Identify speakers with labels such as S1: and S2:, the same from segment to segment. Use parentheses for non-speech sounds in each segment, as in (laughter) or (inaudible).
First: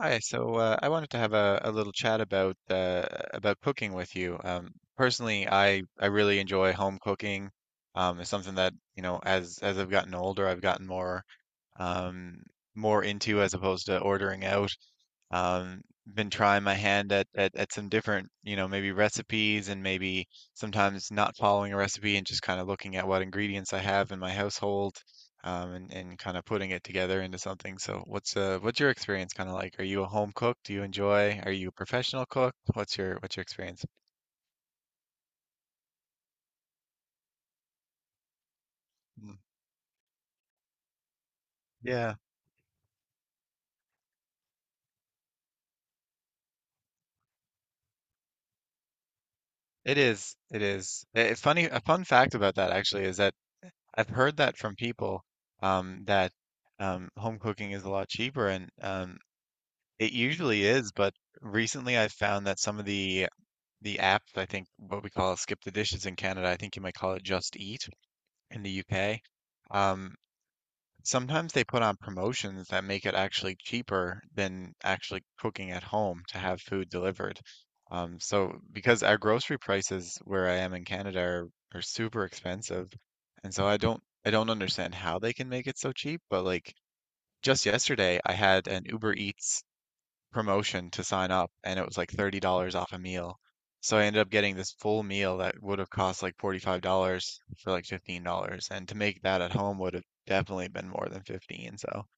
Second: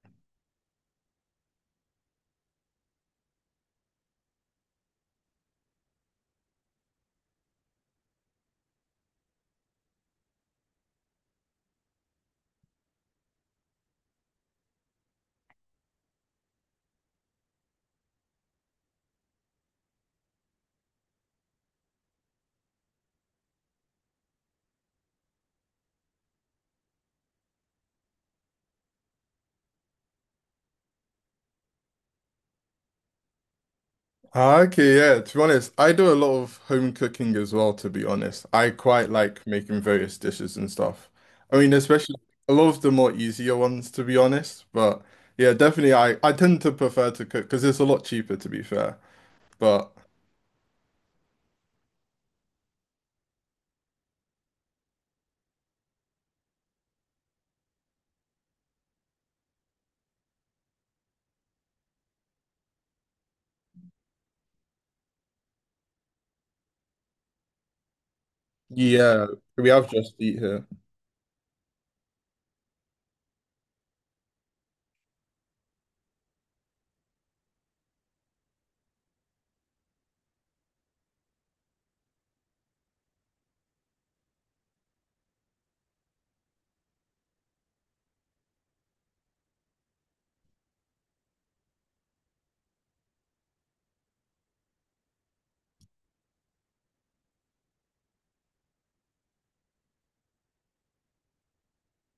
S1: Hi, I wanted to have a little chat about about cooking with you. Personally, I really enjoy home cooking. It's something that, you know, as I've gotten older, I've gotten more um, more into as opposed to ordering out. Um, been trying my hand at some different, you know, maybe recipes and maybe sometimes not following a recipe and just kind of looking at what ingredients I have in my household, and kind of putting it together into something. So what's your experience kind of like? Are you a home cook? Do you enjoy? Are you a professional cook? What's your experience?
S2: Ah, okay, yeah, to be honest, I do a lot of home cooking as well, to be honest. I quite
S1: Mm,
S2: like making various dishes and stuff. I mean,
S1: yeah,
S2: especially a lot of the more easier ones, to be honest. But yeah, definitely I tend to prefer to cook because it's a lot cheaper, to be fair. But
S1: it is. It is. A fun fact about that actually is that I've heard that from people that home cooking is a lot cheaper, and it usually is. But recently, I've found that some of the apps, I think what we call Skip the Dishes in Canada, I think you might call it Just Eat in the UK.
S2: yeah, we have just
S1: Um,
S2: eat here.
S1: Sometimes they put on promotions that make it actually cheaper than actually cooking at home to have food delivered. So because our grocery prices where I am in Canada are super expensive, and so I don't understand how they can make it so cheap, but like just yesterday I had an Uber Eats promotion to sign up and it was like $30 off a meal. So I ended up getting this full meal that would have cost like $45 for like $15. And to make that at home would have definitely been more than 15. So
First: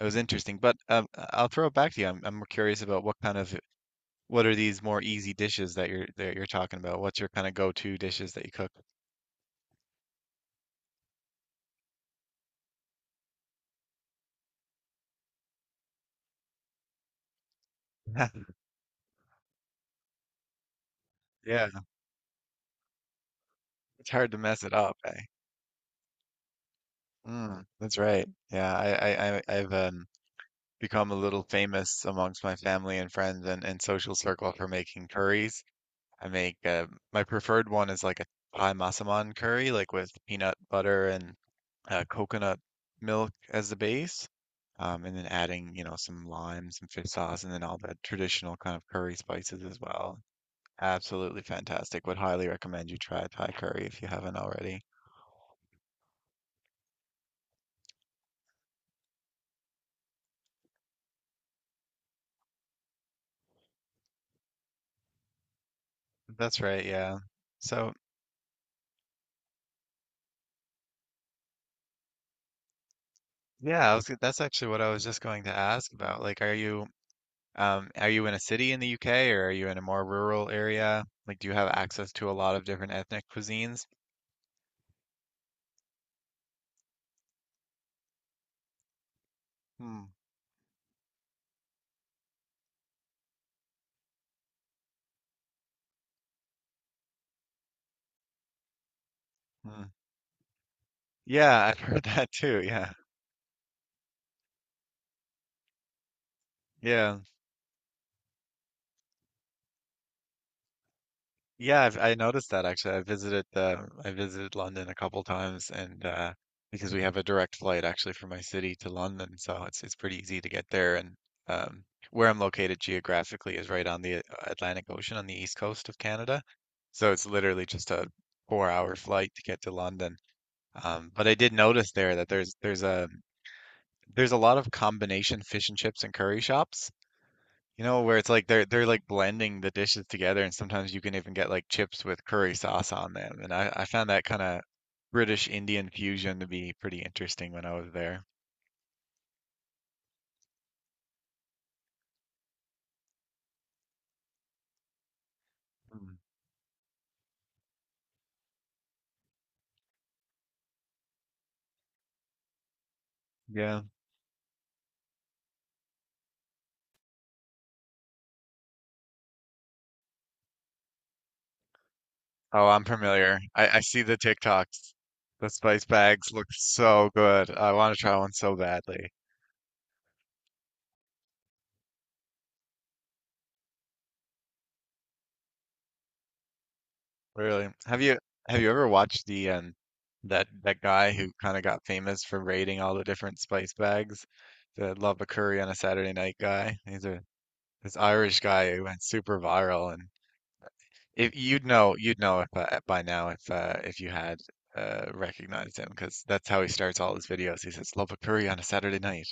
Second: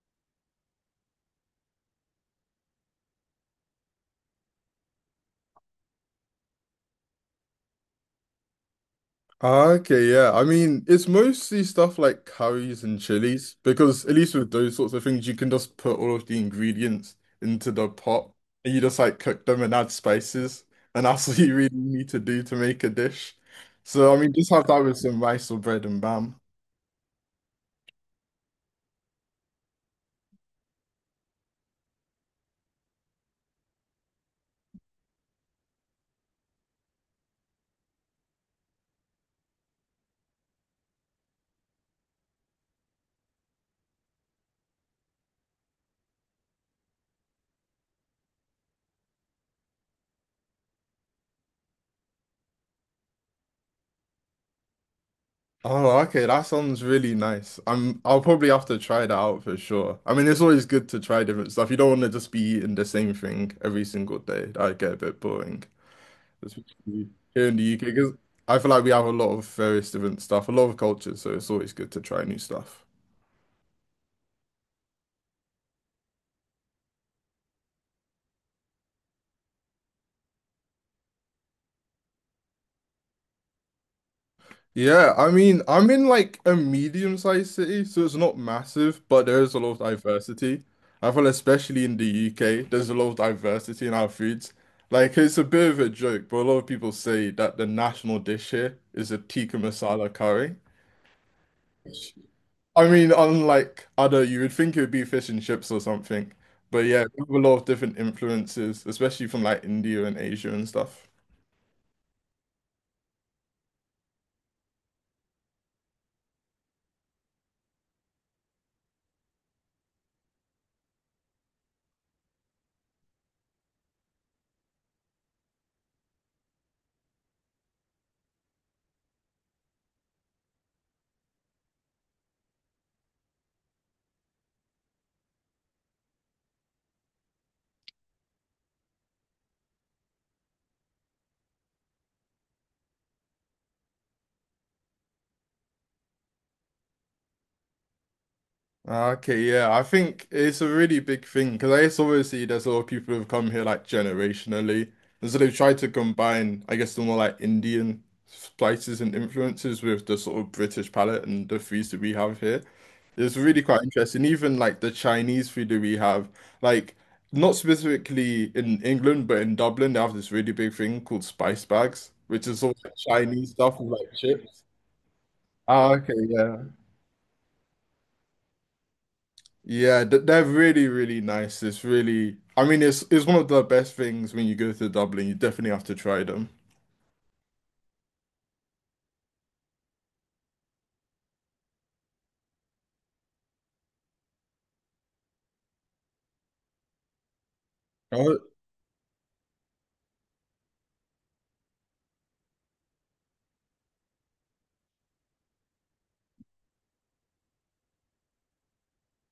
S1: it was interesting. But I'll throw it back to you. I'm curious about what kind of what are these more easy dishes that you're talking about? What's your kind of go-to dishes that you cook?
S2: Ah, okay, yeah. I mean, it's mostly stuff like curries and chilies because at least with those sorts of things, you can just put all of the ingredients into the pot
S1: (laughs)
S2: and you just like cook them and add spices, and that's (laughs) what you
S1: Yeah,
S2: really need to do to make a dish.
S1: it's
S2: So I
S1: hard
S2: mean,
S1: to
S2: just
S1: mess
S2: have
S1: it
S2: that with
S1: up,
S2: some
S1: eh?
S2: rice or bread and bam.
S1: Mm, that's right. I've become a little famous amongst my family and friends and social circle for making curries. I make My preferred one is like a Thai masaman curry, like with peanut butter and coconut milk as the base, and then adding, you know, some lime, some fish sauce, and then all the traditional kind of curry spices as well. Absolutely fantastic. Would highly recommend you try Thai curry if you haven't already.
S2: Oh, okay, that sounds really nice. I'll probably have to try that out for sure. I mean, it's always good to try different stuff. You don't want to just be eating the same thing every single day. That'd get a bit boring. It's
S1: That's right, yeah.
S2: Here in the UK,
S1: So,
S2: because I feel like we have a lot of various different stuff, a lot of cultures, so it's always good to try new stuff.
S1: yeah, that's actually what I was just going to ask about. Like, um, are you in a city in the UK or are you in a more rural area? Like, do you have access to a lot of different ethnic cuisines?
S2: Yeah, I mean, I'm in like a medium-sized city, so it's not massive, but there is a lot of
S1: Hmm.
S2: diversity. I feel especially in the UK, there's a lot of diversity in our foods. Like it's a bit of a joke, but a lot of people say that the national dish here is a tikka
S1: Hmm.
S2: masala curry.
S1: Yeah, I've (laughs) heard that too.
S2: I
S1: Yeah.
S2: mean, unlike other, you would think it would be fish and chips or something. But yeah,
S1: Yeah.
S2: we have a lot of different influences, especially from like India and Asia and stuff.
S1: Yeah, I noticed that actually. I visited London a couple times and because we have a direct flight actually from my city to London, so it's pretty easy to get there and um where I'm located geographically is right on the Atlantic Ocean on the east coast of Canada. So it's literally just a 4 hour flight to get to London. But I did notice there that there's a lot of combination fish and chips and curry shops, you know, where it's like they're like blending the dishes together, and sometimes you can even get like chips with curry sauce on them. And I found that kind of British Indian fusion to be pretty interesting when I was there.
S2: Okay, yeah, I think it's a really big thing because I guess obviously there's a lot of people who've come here like generationally, and so they've tried to
S1: Mm,
S2: combine, I guess, the more like Indian spices and influences with the sort of British palate and the foods that we have here. It's really quite
S1: yeah.
S2: interesting. Even like the Chinese food that we have, like not specifically in England, but in Dublin, they have this really big thing called spice bags, which is
S1: Oh,
S2: all
S1: I'm
S2: like
S1: familiar.
S2: Chinese stuff
S1: I
S2: with
S1: see
S2: like
S1: the
S2: chips.
S1: TikToks. The spice
S2: Ah, okay,
S1: bags look
S2: yeah.
S1: so good. I want to try one so badly.
S2: Yeah, they're really, really nice. It's really, I mean, it's one of the best things when you go to Dublin. You definitely have to try them.
S1: Really? Have you ever watched the that guy who kind of got famous for raiding all the different spice bags? The Love a Curry on a Saturday Night guy. He's a This
S2: Oh,
S1: Irish guy who went super viral, and if you'd know you'd know if by now if you had recognized him because that's how he starts all his videos. He says Love a Curry on a Saturday night,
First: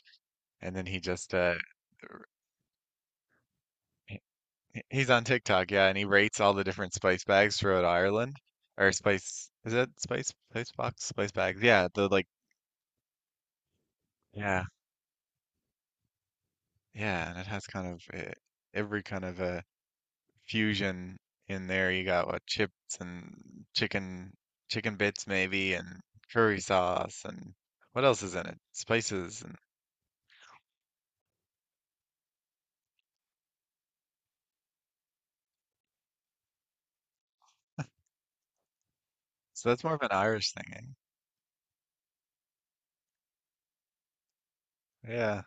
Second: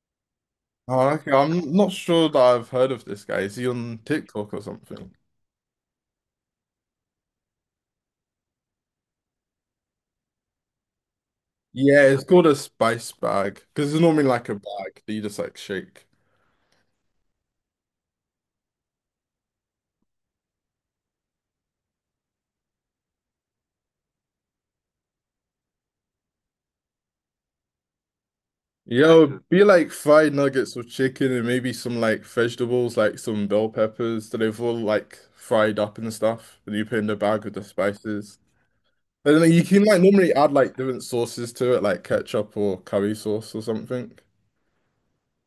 S1: and then
S2: oh, okay. I'm not sure that I've heard of this guy. Is he on TikTok or
S1: he's
S2: something?
S1: on TikTok, yeah, and he rates all the different spice bags throughout Ireland. Or spice, is it spice box, spice bags? Yeah,
S2: Yeah,
S1: the
S2: it's
S1: like,
S2: called a spice bag because it's normally like a
S1: yeah,
S2: bag that you just like shake.
S1: yeah, and it has every kind of a fusion in there. You got what chips and chicken, chicken bits maybe, and curry sauce, and what else is in it?
S2: Yeah, it
S1: Spices,
S2: would
S1: and
S2: be like fried nuggets or chicken and maybe some like vegetables, like some bell peppers that they've all like fried up and stuff that you put in the bag with the spices. But then you
S1: so
S2: can
S1: that's more
S2: like
S1: of an
S2: normally add
S1: Irish thing.
S2: like
S1: Eh?
S2: different sauces to it, like ketchup or curry sauce or something.
S1: Yeah,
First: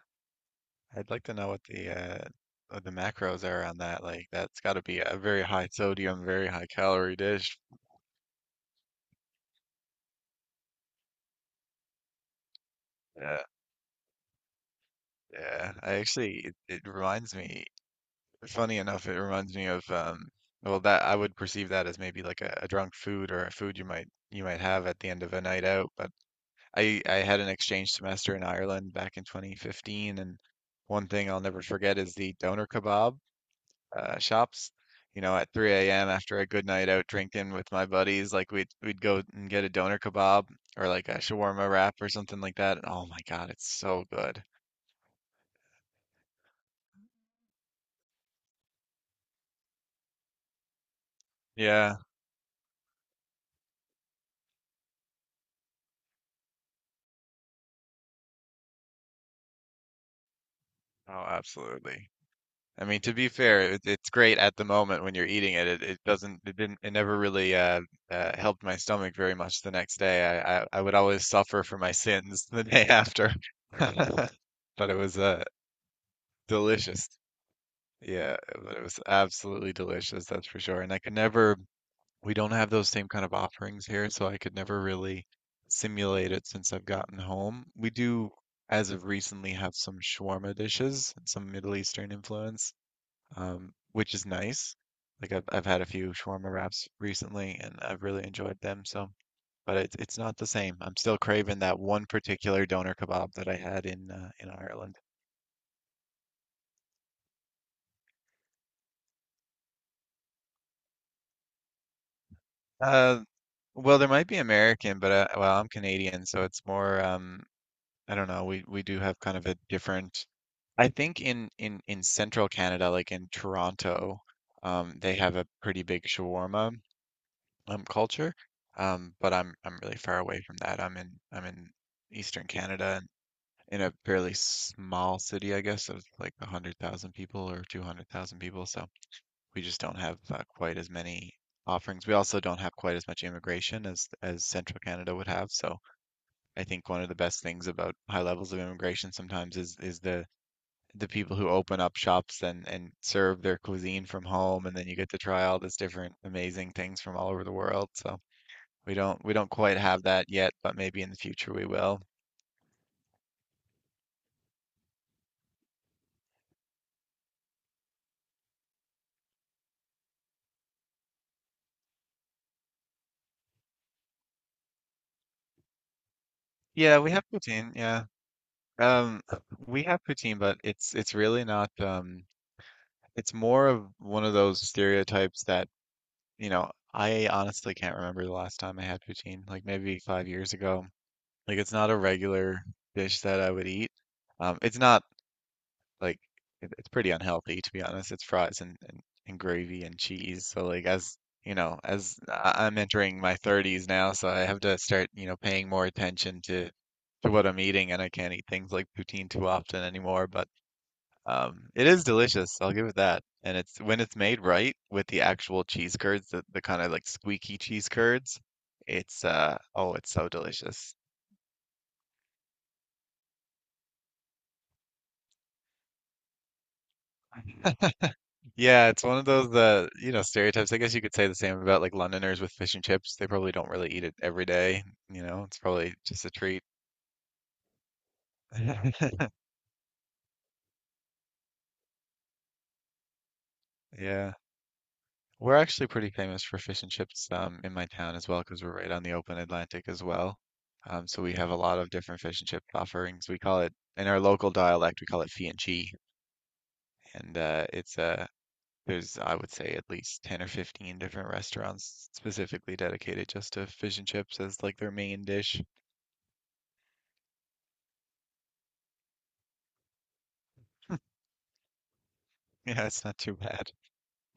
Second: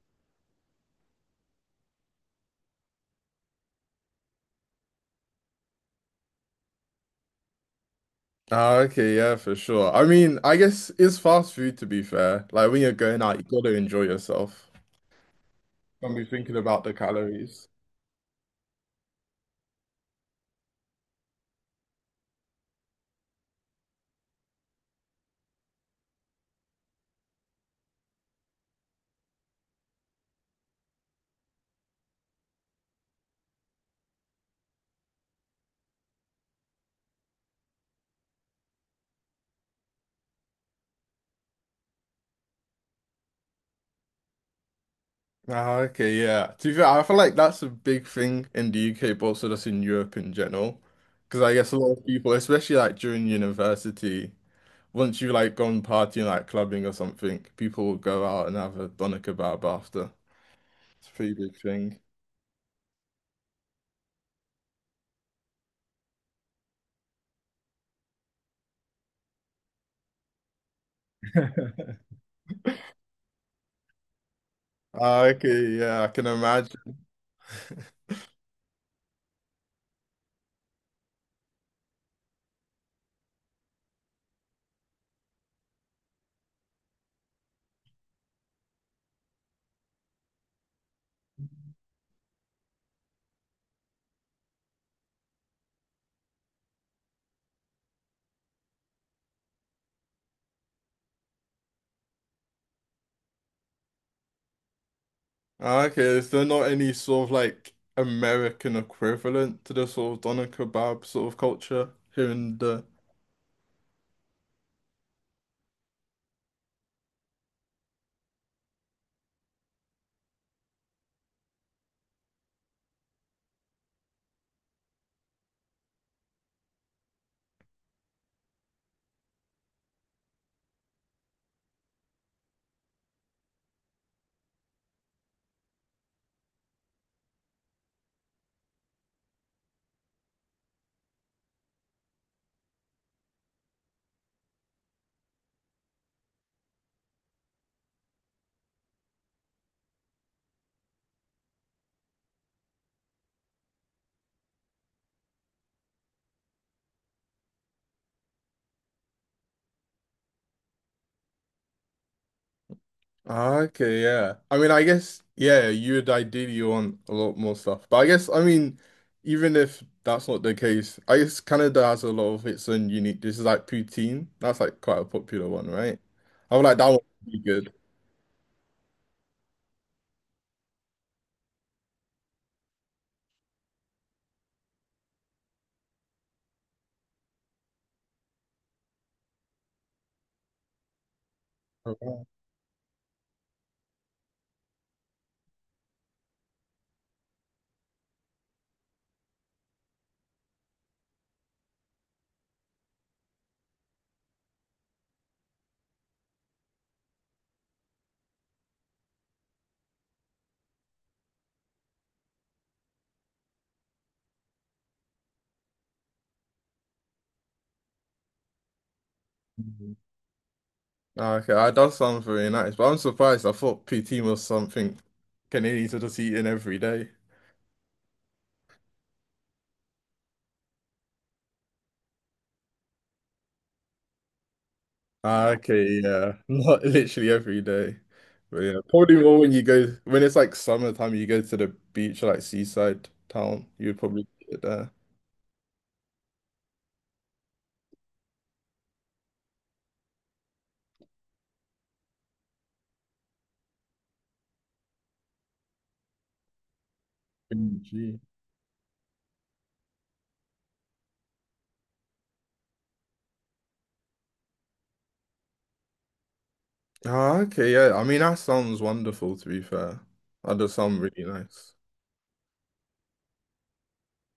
S1: I'd like to know uh, what the macros are on that. Like, that's got to be a very high sodium, very high calorie dish.
S2: Ah, okay, yeah, for sure. I mean, I guess it's fast food, to be fair. Like when you're going out, you
S1: Yeah,
S2: gotta enjoy yourself.
S1: yeah.
S2: Don't be thinking about
S1: It
S2: the
S1: reminds me,
S2: calories.
S1: funny enough, it reminds me of well, that I would perceive that as maybe like a drunk food or a food you might have at the end of a night out. But I had an exchange semester in Ireland back in 2015, and one thing I'll never forget is the doner kebab shops. You know, at 3 a.m. after a good night out drinking with my buddies, like we'd go and get a doner kebab or like a shawarma wrap or something like that. And oh my God, it's so good.
S2: Ah, okay, yeah. To be fair, I feel like that's a big thing in the UK, but also just in Europe in general. Because I guess a lot
S1: Yeah,
S2: of people, especially like during university, once you like gone partying, like clubbing or something, people will go out and have a doner kebab after. It's a
S1: oh,
S2: pretty big thing.
S1: absolutely. I mean, to be fair, it's great at the moment when you're eating it. It doesn't, it didn't, it never really helped my stomach very much the next day. I would always suffer for my sins (laughs) the day after. (laughs) But it was
S2: Ah, okay, yeah, I can imagine.
S1: delicious. Yeah, but it was absolutely delicious, that's for sure. And I could never, we don't have those same kind of offerings here, so I could never really simulate it since I've gotten home. We do, as of recently, have some shawarma dishes, some Middle Eastern influence which is nice. Like I've had a few shawarma wraps recently, and I've really enjoyed them. So, but it's not the same. I'm still craving that one particular doner kebab that I had in Ireland.
S2: Ah, okay, is there not any sort of like American equivalent to the sort of doner kebab sort of culture here in the?
S1: Uh, well, there might be American, but well, I'm Canadian, so it's more. I don't know. We do have kind of a different. I think in central Canada, like in Toronto, they have a pretty big shawarma. Um, culture, but I'm really far away from that. I'm in Eastern Canada and in a fairly small city, I guess, of like 100,000 people or 200,000 people. So we just don't have quite as many offerings. We also don't have quite as much immigration as Central Canada would have. So I think one of the best things about high levels of immigration sometimes is the people who open up shops and serve their cuisine from home, and then you get to try all this different amazing things from all over the world. So we don't quite have that yet, but maybe in the future we will.
S2: Ah, okay, yeah. I mean, I guess yeah, you would ideally want a lot more stuff, but I guess I mean, even if that's not the case, I guess Canada has a lot of its own unique. This is like poutine. That's like quite a popular one, right? I would like that one
S1: Yeah, we have
S2: to be good.
S1: poutine. Yeah. Um, we have poutine, but it's really not it's more of one of those stereotypes that, you know, I honestly can't remember the last time I had poutine, like maybe 5 years ago. Like it's not
S2: Oh,
S1: a
S2: wow.
S1: regular dish that I would eat. It's not like it's pretty unhealthy to be honest. It's fries and gravy and cheese. So like as you know, as I'm entering my 30s now, so I have to start, you know, paying more attention to what I'm eating, and I can't eat things like poutine too often anymore. But it is delicious. I'll give it that. And it's when it's made right with the actual cheese curds, the kind of like squeaky cheese curds. It's uh Oh, it's so delicious.
S2: Ah, okay, that does sound very nice, but I'm surprised. I thought poutine was something Canadians are just eating every day.
S1: (laughs) Yeah, it's one of those the you know stereotypes. I guess you could say the same about like Londoners with fish and chips. They probably don't really eat it every day. You know,
S2: Ah, no.
S1: it's probably
S2: Okay,
S1: just a
S2: yeah, (laughs)
S1: treat.
S2: not literally every day, but yeah, probably
S1: (laughs)
S2: more when you go when it's like summertime. You go to the beach, like seaside town. You'd probably
S1: Yeah,
S2: get it there.
S1: we're actually pretty famous for fish and chips in my town as well because we're right on the open Atlantic as well. So we have a lot of different fish and chip offerings. We call it in our local dialect, we call it fi and chi, and
S2: Mm,
S1: it's
S2: gee.
S1: there's I would say at least 10 or 15 different restaurants specifically dedicated just to fish and chips as like their main dish.
S2: Ah, okay, yeah. I mean, that sounds wonderful. To be fair, that does sound really nice.
S1: Yeah, it's not too bad.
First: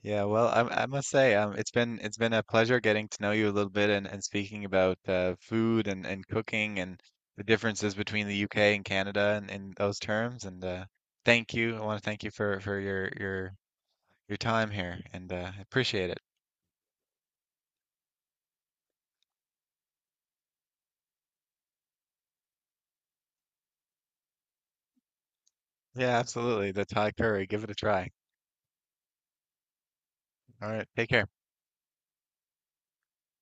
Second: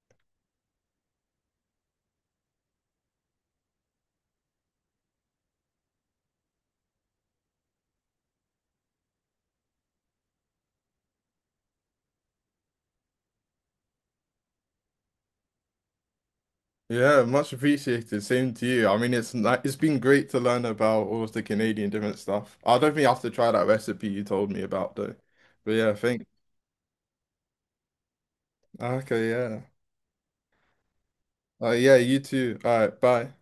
S1: Yeah, well, I must say, it's been a pleasure getting to know you a little bit and speaking about food, and cooking and the differences between the UK and Canada and in those terms. And thank you. I want to thank you for, your time here and I appreciate it.
S2: Yeah, much appreciated. Same to you. I mean, it's been great to learn about all of the Canadian different stuff. I don't think I have to try that recipe you told me about though. But yeah,
S1: Yeah,
S2: thank.
S1: absolutely. The Thai curry, give it a try.
S2: Okay, yeah.
S1: All right, take care.
S2: Yeah, you too. All right, bye.